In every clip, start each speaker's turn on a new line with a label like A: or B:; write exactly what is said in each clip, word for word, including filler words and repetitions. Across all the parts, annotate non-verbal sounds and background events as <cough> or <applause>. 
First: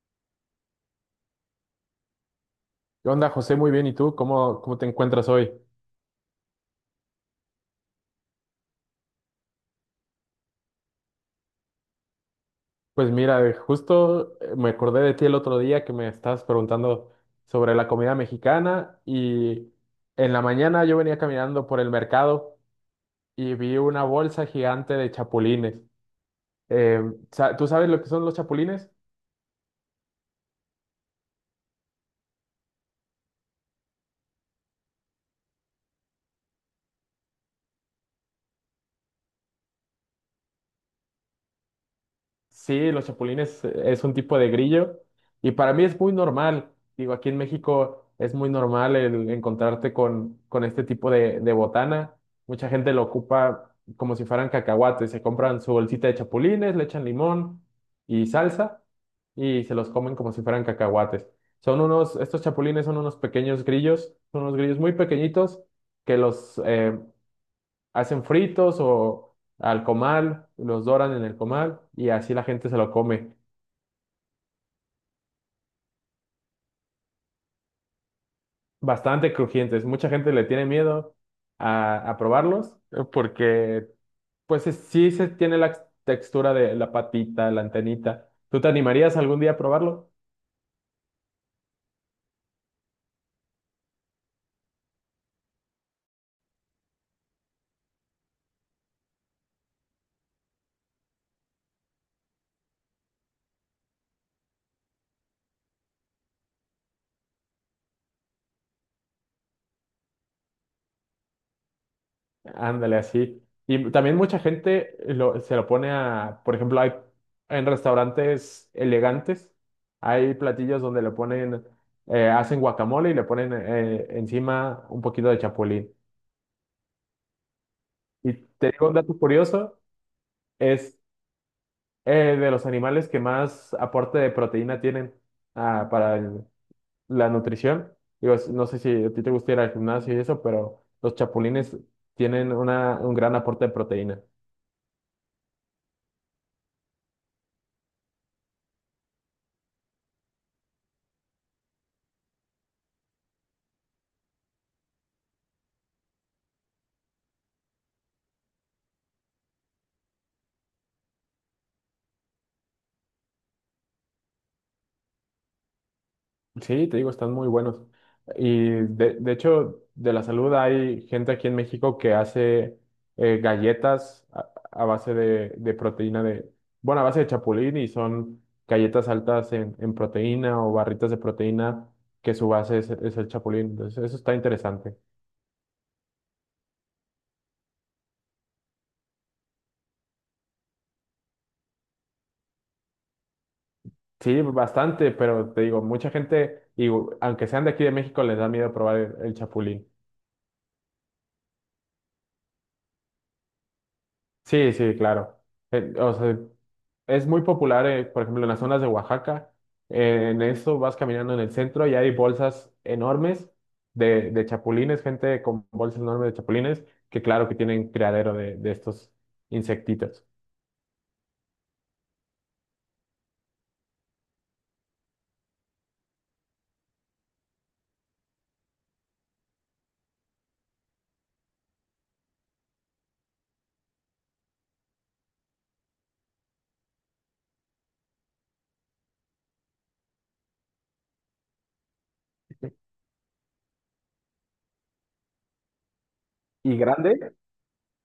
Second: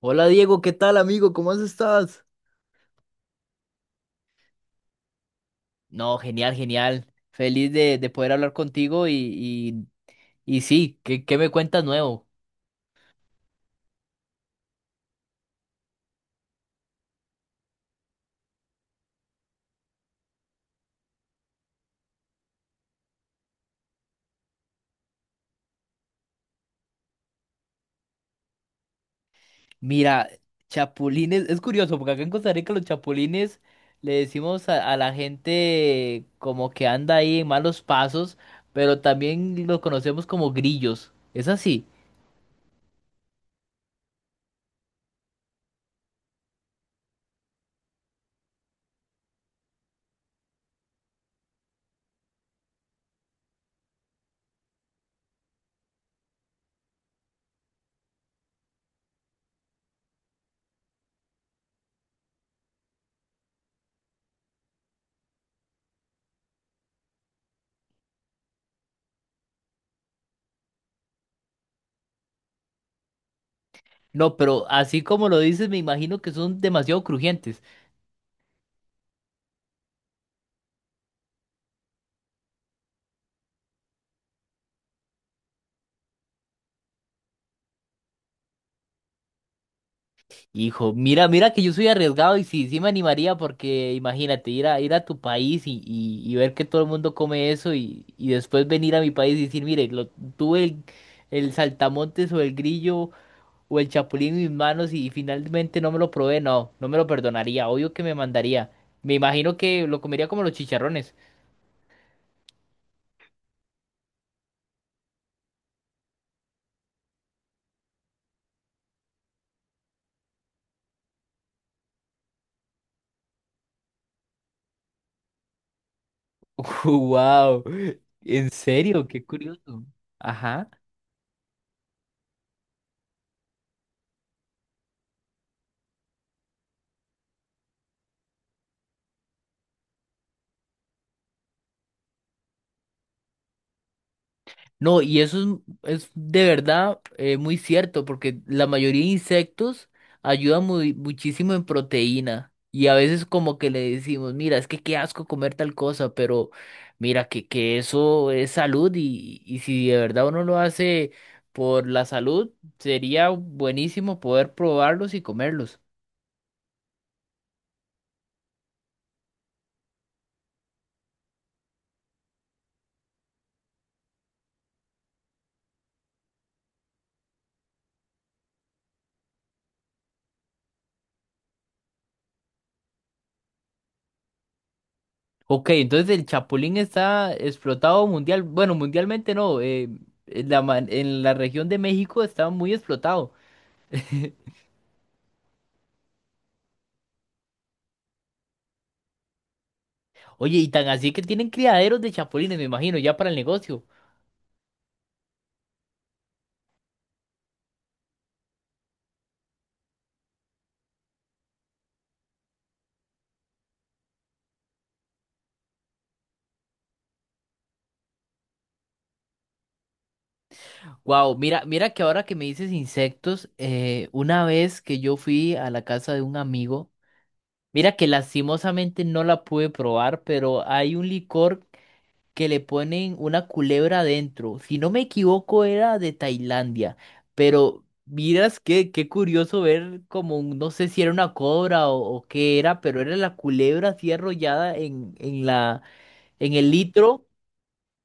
A: Hola Diego, ¿qué tal amigo? ¿Cómo has estás?
B: ¿Qué onda, José? Muy bien. ¿Y tú? ¿Cómo, cómo te encuentras hoy?
A: No, genial, genial. Feliz de, de poder hablar contigo y, y, y sí, ¿qué, qué me cuentas nuevo?
B: Pues mira, eh, justo eh, me acordé de ti el otro día que me estabas preguntando sobre la comida mexicana y en la mañana yo venía caminando por el mercado y vi una bolsa gigante de chapulines. Eh, sa- ¿Tú sabes lo que son los chapulines?
A: Mira, chapulines, es curioso porque acá en Costa Rica los chapulines le decimos a, a la gente como que anda ahí en malos pasos, pero también los conocemos como grillos. ¿Es así?
B: Sí, los chapulines eh, es un tipo de grillo y para mí es muy normal. Digo, aquí en México es muy normal el encontrarte con, con este tipo de, de botana. Mucha gente lo ocupa como si fueran cacahuates. Se compran su bolsita de chapulines, le echan limón y salsa y se los comen como si fueran cacahuates. Son unos, estos chapulines son unos pequeños grillos, son unos grillos muy pequeñitos que los, eh, hacen fritos o al comal, los doran en el comal y así la gente se lo come.
A: No, pero así como lo dices, me imagino que son demasiado crujientes.
B: Bastante crujientes. Mucha gente le tiene miedo a, a probarlos eh, porque pues es- sí se tiene la textura de la patita, la antenita. ¿Tú te animarías algún día a probarlo?
A: Hijo, mira, mira que yo soy arriesgado y sí, sí me animaría porque imagínate ir a ir a tu país y, y, y ver que todo el mundo come eso y, y después venir a mi país y decir, mire, lo, tuve el, el saltamontes o el grillo o el chapulín en mis manos y finalmente no me lo probé, no, no me lo perdonaría, obvio que me mandaría. Me imagino que lo comería como los chicharrones.
B: Ándale, así. Y también mucha gente lo- se lo pone a, por ejemplo, hay en restaurantes elegantes, hay platillos donde le ponen, eh, hacen guacamole y le ponen eh, encima un poquito de chapulín.
A: <laughs> Wow,
B: Y
A: en
B: te digo un
A: serio,
B: dato
A: qué
B: curioso,
A: curioso. Ajá.
B: es eh, de los animales que más aporte de proteína tienen ah, para el- la nutrición. Digo, es- no sé si a ti te gusta ir al gimnasio y eso, pero los chapulines tienen una, un gran aporte de proteína.
A: No, y eso es, es de verdad eh, muy cierto, porque la mayoría de insectos ayudan muy- muchísimo en proteína. Y a veces como que le decimos, mira, es que qué asco comer tal cosa, pero mira que, que eso es salud y, y si de verdad uno lo hace por la salud, sería buenísimo poder probarlos y comerlos.
B: Sí, te digo, están muy buenos. Y de, de hecho, de la salud hay gente aquí en México que hace eh, galletas a, a base de, de proteína de, bueno, a base de chapulín y son galletas altas en, en proteína o barritas de proteína que su base es, es el chapulín. Entonces, eso está interesante.
A: Ok, entonces el chapulín está explotado mundial, bueno, mundialmente no, eh, en la, ma- en la región de México está muy explotado.
B: Sí, bastante, pero te digo, mucha gente, y aunque sean de aquí de México, les da miedo probar el, el chapulín.
A: Oye, y tan así que tienen criaderos de chapulines, me imagino, ya para el negocio.
B: Sí, sí, claro. Eh, o sea, es muy popular, eh, por ejemplo, en las zonas de Oaxaca. Eh, en eso vas caminando en el centro y hay bolsas enormes de, de chapulines, gente con bolsas enormes de chapulines, que claro que tienen criadero de, de estos insectitos.
A: Wow, mira, mira que ahora que me dices insectos, eh, una vez que yo fui a la casa de un amigo, mira que lastimosamente no la pude probar, pero hay un licor que le ponen una culebra adentro. Si no me equivoco, era de Tailandia, pero miras que qué curioso ver como, un- no sé si era una cobra o, o qué era, pero era la culebra así arrollada en, en la, en el
B: ¿Y
A: litro.
B: grande?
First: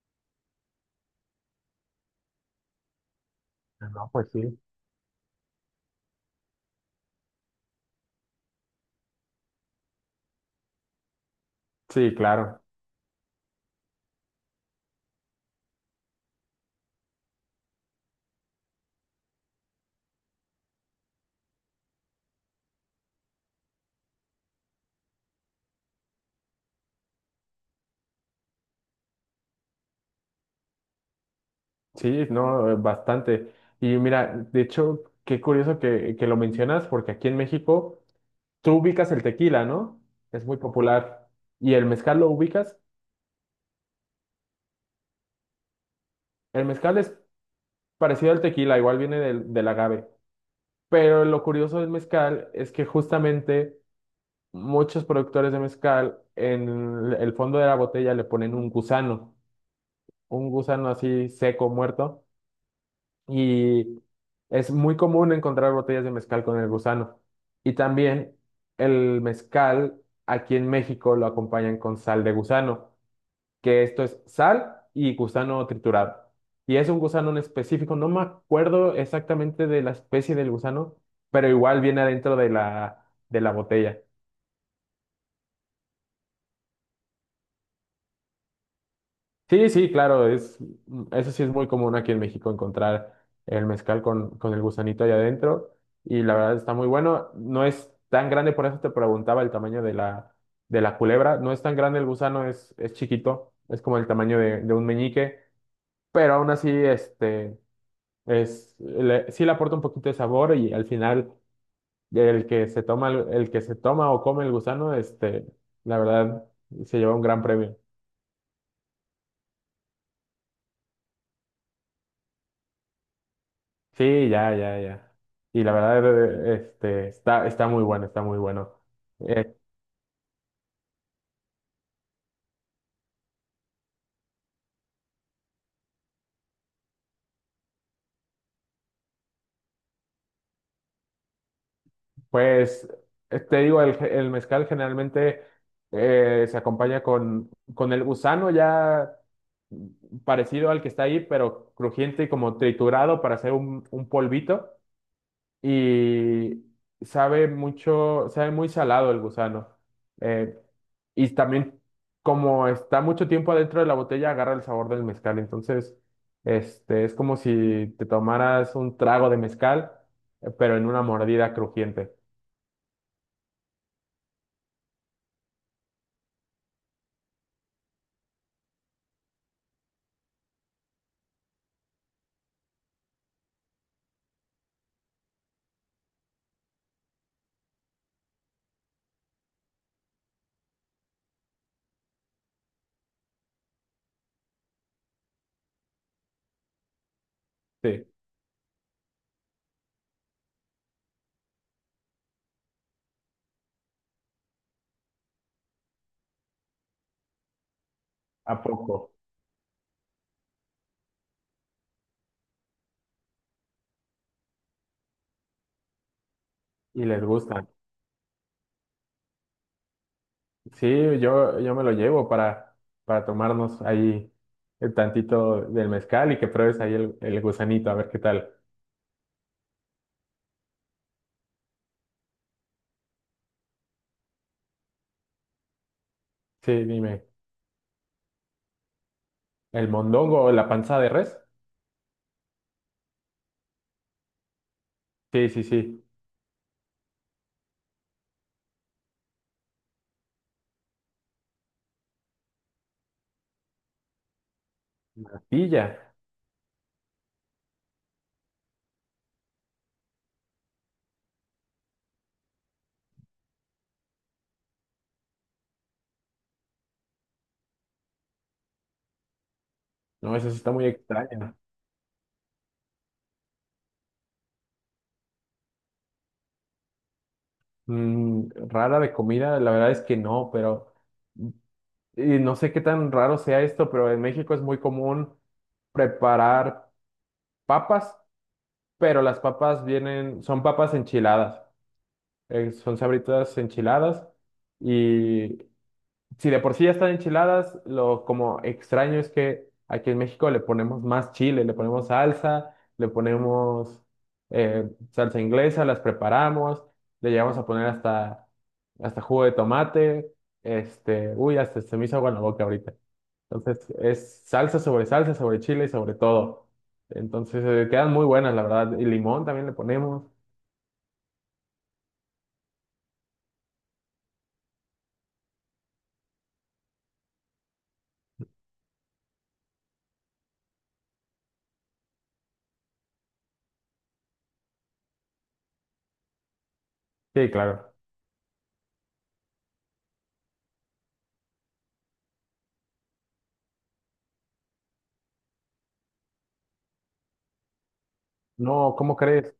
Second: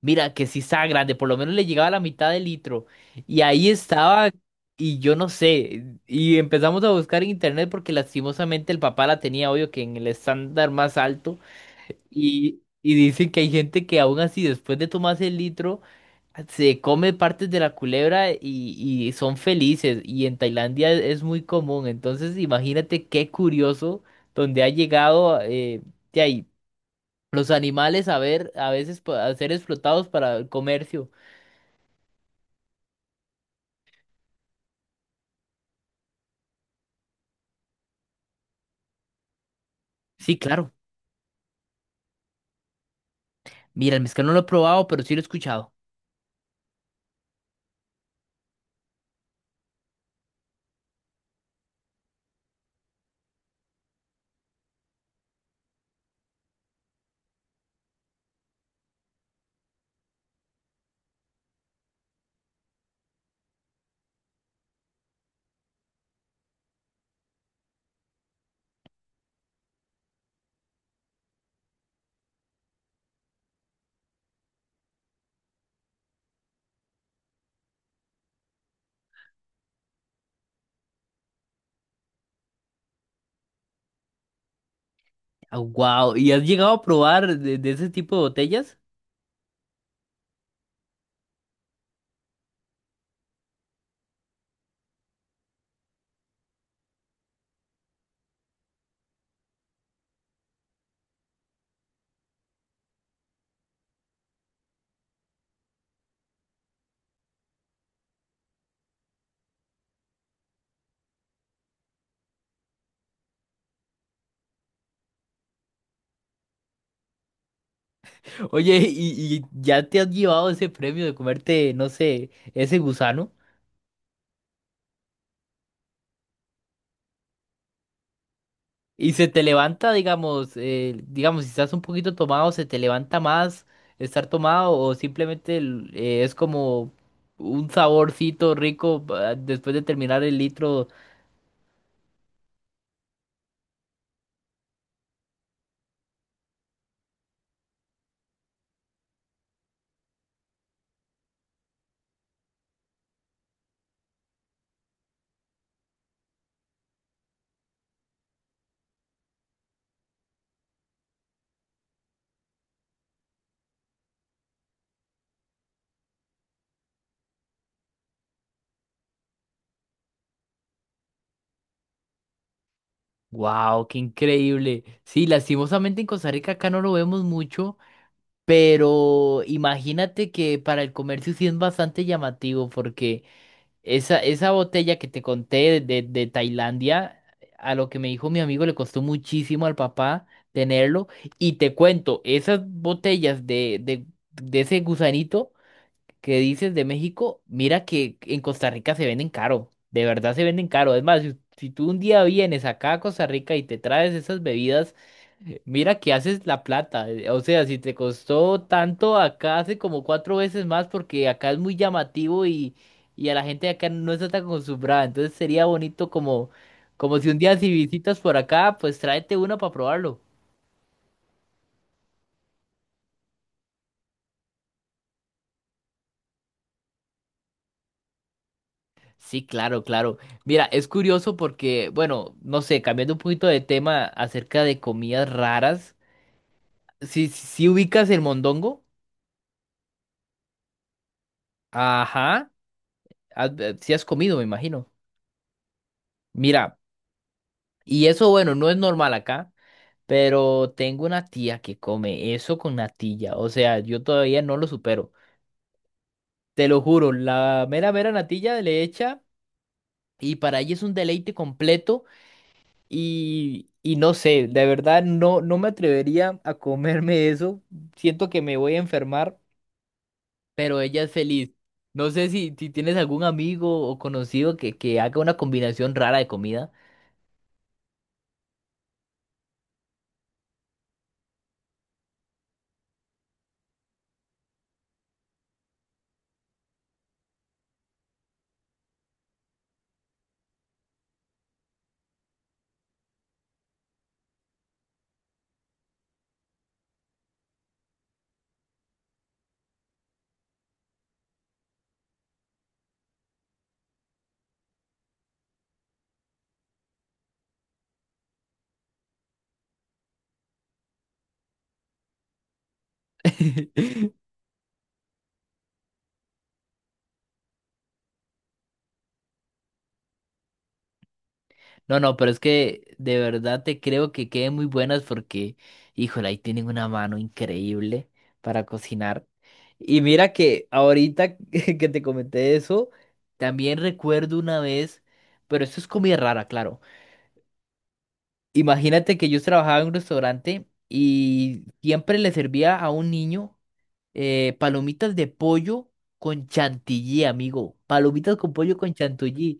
A: Mira, que sí estaba grande, por lo menos le llegaba a la mitad del litro. Y ahí
B: No, pues
A: estaba,
B: sí.
A: y yo no sé. Y empezamos a buscar en internet porque lastimosamente el papá la tenía, obvio, que en el estándar más alto.
B: Sí,
A: Y,
B: claro.
A: y dicen que hay gente que aún así, después de tomarse el litro, se come partes de la culebra y, y son felices. Y en Tailandia es, es muy común. Entonces, imagínate qué curioso donde ha llegado eh, de ahí. Los animales a ver, a veces pa- a ser explotados para el comercio.
B: Sí, no, eh, bastante. Y mira, de hecho, qué curioso que, que lo mencionas, porque aquí en México tú ubicas el tequila, ¿no?
A: Sí,
B: Es muy
A: claro.
B: popular. ¿Y el mezcal lo ubicas?
A: Mira, el mezcal no lo he probado, pero sí lo he escuchado.
B: El mezcal es parecido al tequila, igual viene del, del agave. Pero lo curioso del mezcal es que justamente muchos productores de mezcal en el fondo de la botella le ponen un gusano, un gusano así seco, muerto. Y es muy común encontrar botellas de mezcal con el gusano. Y también el mezcal aquí en México lo acompañan con sal de gusano, que esto es sal y gusano triturado. Y es un gusano en específico, no me acuerdo exactamente de la especie del gusano, pero igual viene adentro de la, de la botella.
A: Wow. ¿Y has llegado a probar de, de ese tipo de botellas?
B: Sí, sí, claro, es, eso sí es muy común aquí en México encontrar el mezcal con, con el gusanito ahí adentro y la verdad está muy bueno. No es tan grande, por eso te preguntaba el tamaño de la, de la culebra. No es tan grande el gusano, es, es chiquito, es como el tamaño de, de un meñique, pero aún así, este... Es, le- sí le aporta un poquito de sabor y al final el que se toma, el, el que se toma o come el gusano, este, la verdad, se lleva un gran premio.
A: <laughs> Oye, y, y ya te has llevado ese premio de comerte, no sé, ¿ese gusano?
B: Sí, ya, ya, ya. Y la verdad, eh, este, está, está muy bueno, está muy bueno.
A: Y se te
B: Eh,
A: levanta, digamos, eh, digamos, si estás un poquito tomado, ¿se te levanta más estar tomado o simplemente el- eh, es como un saborcito rico ah, después de terminar el litro?
B: pues, eh, te digo, el, ge- el mezcal generalmente eh, se acompaña con, con el gusano ya parecido al que está ahí, pero crujiente y como triturado para hacer un, un polvito. Y sabe mucho, sabe muy salado el gusano. Eh, y también, como está mucho tiempo adentro de la botella, agarra el sabor del mezcal. Entonces, este, es como si te tomaras un trago de mezcal, eh, pero en una mordida crujiente.
A: Wow, qué increíble. Sí, lastimosamente en Costa Rica acá no lo vemos mucho, pero imagínate que para el comercio sí es bastante llamativo porque esa, esa botella que te conté de, de, de Tailandia, a lo que me dijo mi amigo le costó muchísimo al papá tenerlo. Y te cuento, esas botellas de, de, de ese gusanito que dices de México, mira
B: Sí,
A: que en Costa Rica se venden caro, de verdad se venden caro. Es más, si, si tú un día vienes acá a Costa Rica y te traes esas bebidas, eh, mira que haces la plata. eh, O sea, si te costó
B: a poco.
A: tanto, acá hace como cuatro veces más porque acá es muy llamativo y, y a la gente de acá no está tan acostumbrada. Entonces sería bonito como,
B: Y
A: como
B: les
A: si un día
B: gusta.
A: si visitas por acá, pues tráete uno para probarlo.
B: Sí, yo, yo me lo llevo para, para tomarnos ahí el tantito del mezcal y que pruebes ahí el, el gusanito, a ver qué tal.
A: Sí, claro, claro. Mira, es curioso porque, bueno, no sé, cambiando un poquito de tema acerca de comidas raras,
B: Sí, dime,
A: si, si ubicas el mondongo,
B: ¿el mondongo o la panza de res?
A: ajá, si has comido, me imagino.
B: Sí, sí, sí.
A: Mira, y eso, bueno, no es normal acá, pero tengo una tía que come eso con natilla, o sea, yo todavía no lo supero.
B: Natilla.
A: Te lo juro, la mera, mera natilla le echa y para ella es un deleite completo. Y, y no sé, de verdad no, no me atrevería a comerme eso. Siento que me voy a enfermar,
B: No, esa sí está
A: pero
B: muy
A: ella es feliz.
B: extraña.
A: No sé si, si tienes algún amigo o conocido que, que haga una combinación rara de comida.
B: Mm, rara de comida, la verdad es que no, pero y no sé qué tan raro sea esto, pero en México es muy común preparar papas, pero las papas vienen, son papas enchiladas, eh, son sabritas enchiladas y si de por sí ya están enchiladas, lo como extraño es que aquí en México le ponemos más chile, le ponemos salsa, le ponemos eh, salsa inglesa, las preparamos, le llegamos a poner hasta, hasta jugo de tomate, este, uy, hasta se me hizo agua en la boca ahorita. Entonces
A: <laughs>
B: es salsa sobre salsa, sobre chile y sobre todo. Entonces eh, quedan muy buenas, la verdad. Y limón también le ponemos.
A: No, no, pero es que de verdad te creo que queden muy buenas porque, híjole, ahí tienen una mano increíble para cocinar. Y mira que ahorita <laughs> que te comenté eso, también recuerdo una vez, pero esto es comida rara, claro.
B: Sí, claro.
A: Imagínate que yo trabajaba en un restaurante y siempre le servía a un niño eh, palomitas de pollo con chantilly, amigo. Palomitas con pollo con
B: No, ¿cómo crees?
A: chantilly.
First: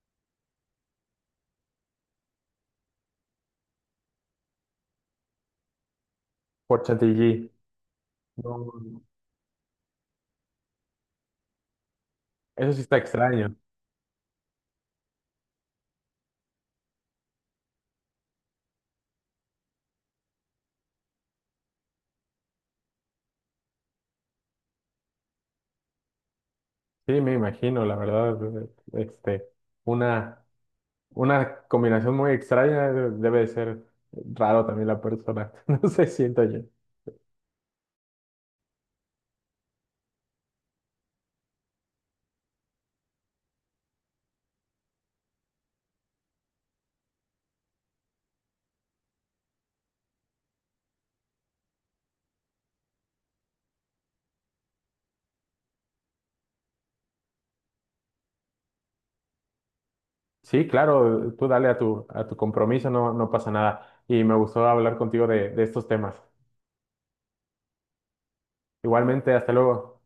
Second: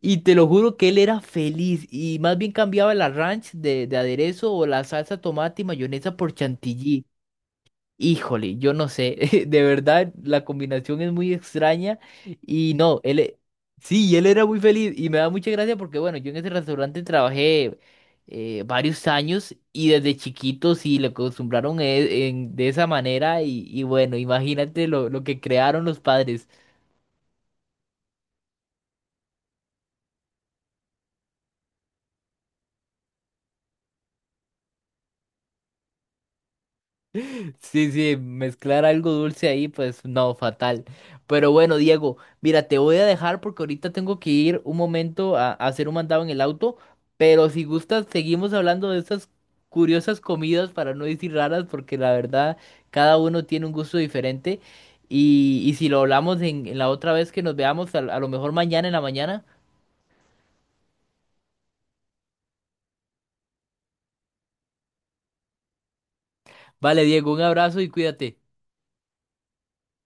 A: Y te lo juro que él era feliz y más bien cambiaba la ranch de, de aderezo o la salsa tomate y mayonesa por
B: Por
A: chantilly.
B: chantilly.
A: Híjole, yo no
B: No,
A: sé, <laughs> de verdad la combinación es muy extraña
B: eso
A: y
B: sí está
A: no, él, e-
B: extraño.
A: sí, y él era muy feliz y me da mucha gracia porque bueno, yo en ese restaurante trabajé eh, varios años y desde chiquito sí le acostumbraron e- en- de esa manera y, y bueno, imagínate lo, lo que crearon los padres.
B: Sí, me imagino, la verdad, eh, este, una, una combinación muy extraña eh, debe de ser raro también la persona, <laughs> no sé, siento yo.
A: Sí, sí, mezclar algo dulce ahí, pues no, fatal. Pero bueno, Diego, mira, te voy a dejar porque ahorita tengo que ir un momento a, a hacer un mandado en el auto, pero si gustas, seguimos hablando de estas curiosas comidas, para no decir raras, porque la verdad, cada uno tiene un gusto diferente. Y, y si lo hablamos en, en la otra vez que nos veamos, a a lo mejor mañana en la mañana.
B: Sí, claro, tú dale a tu, a tu compromiso, no, no pasa nada. Y me gustó hablar contigo de, de estos temas.
A: Vale, Diego, un abrazo y cuídate.
B: Igualmente, hasta luego.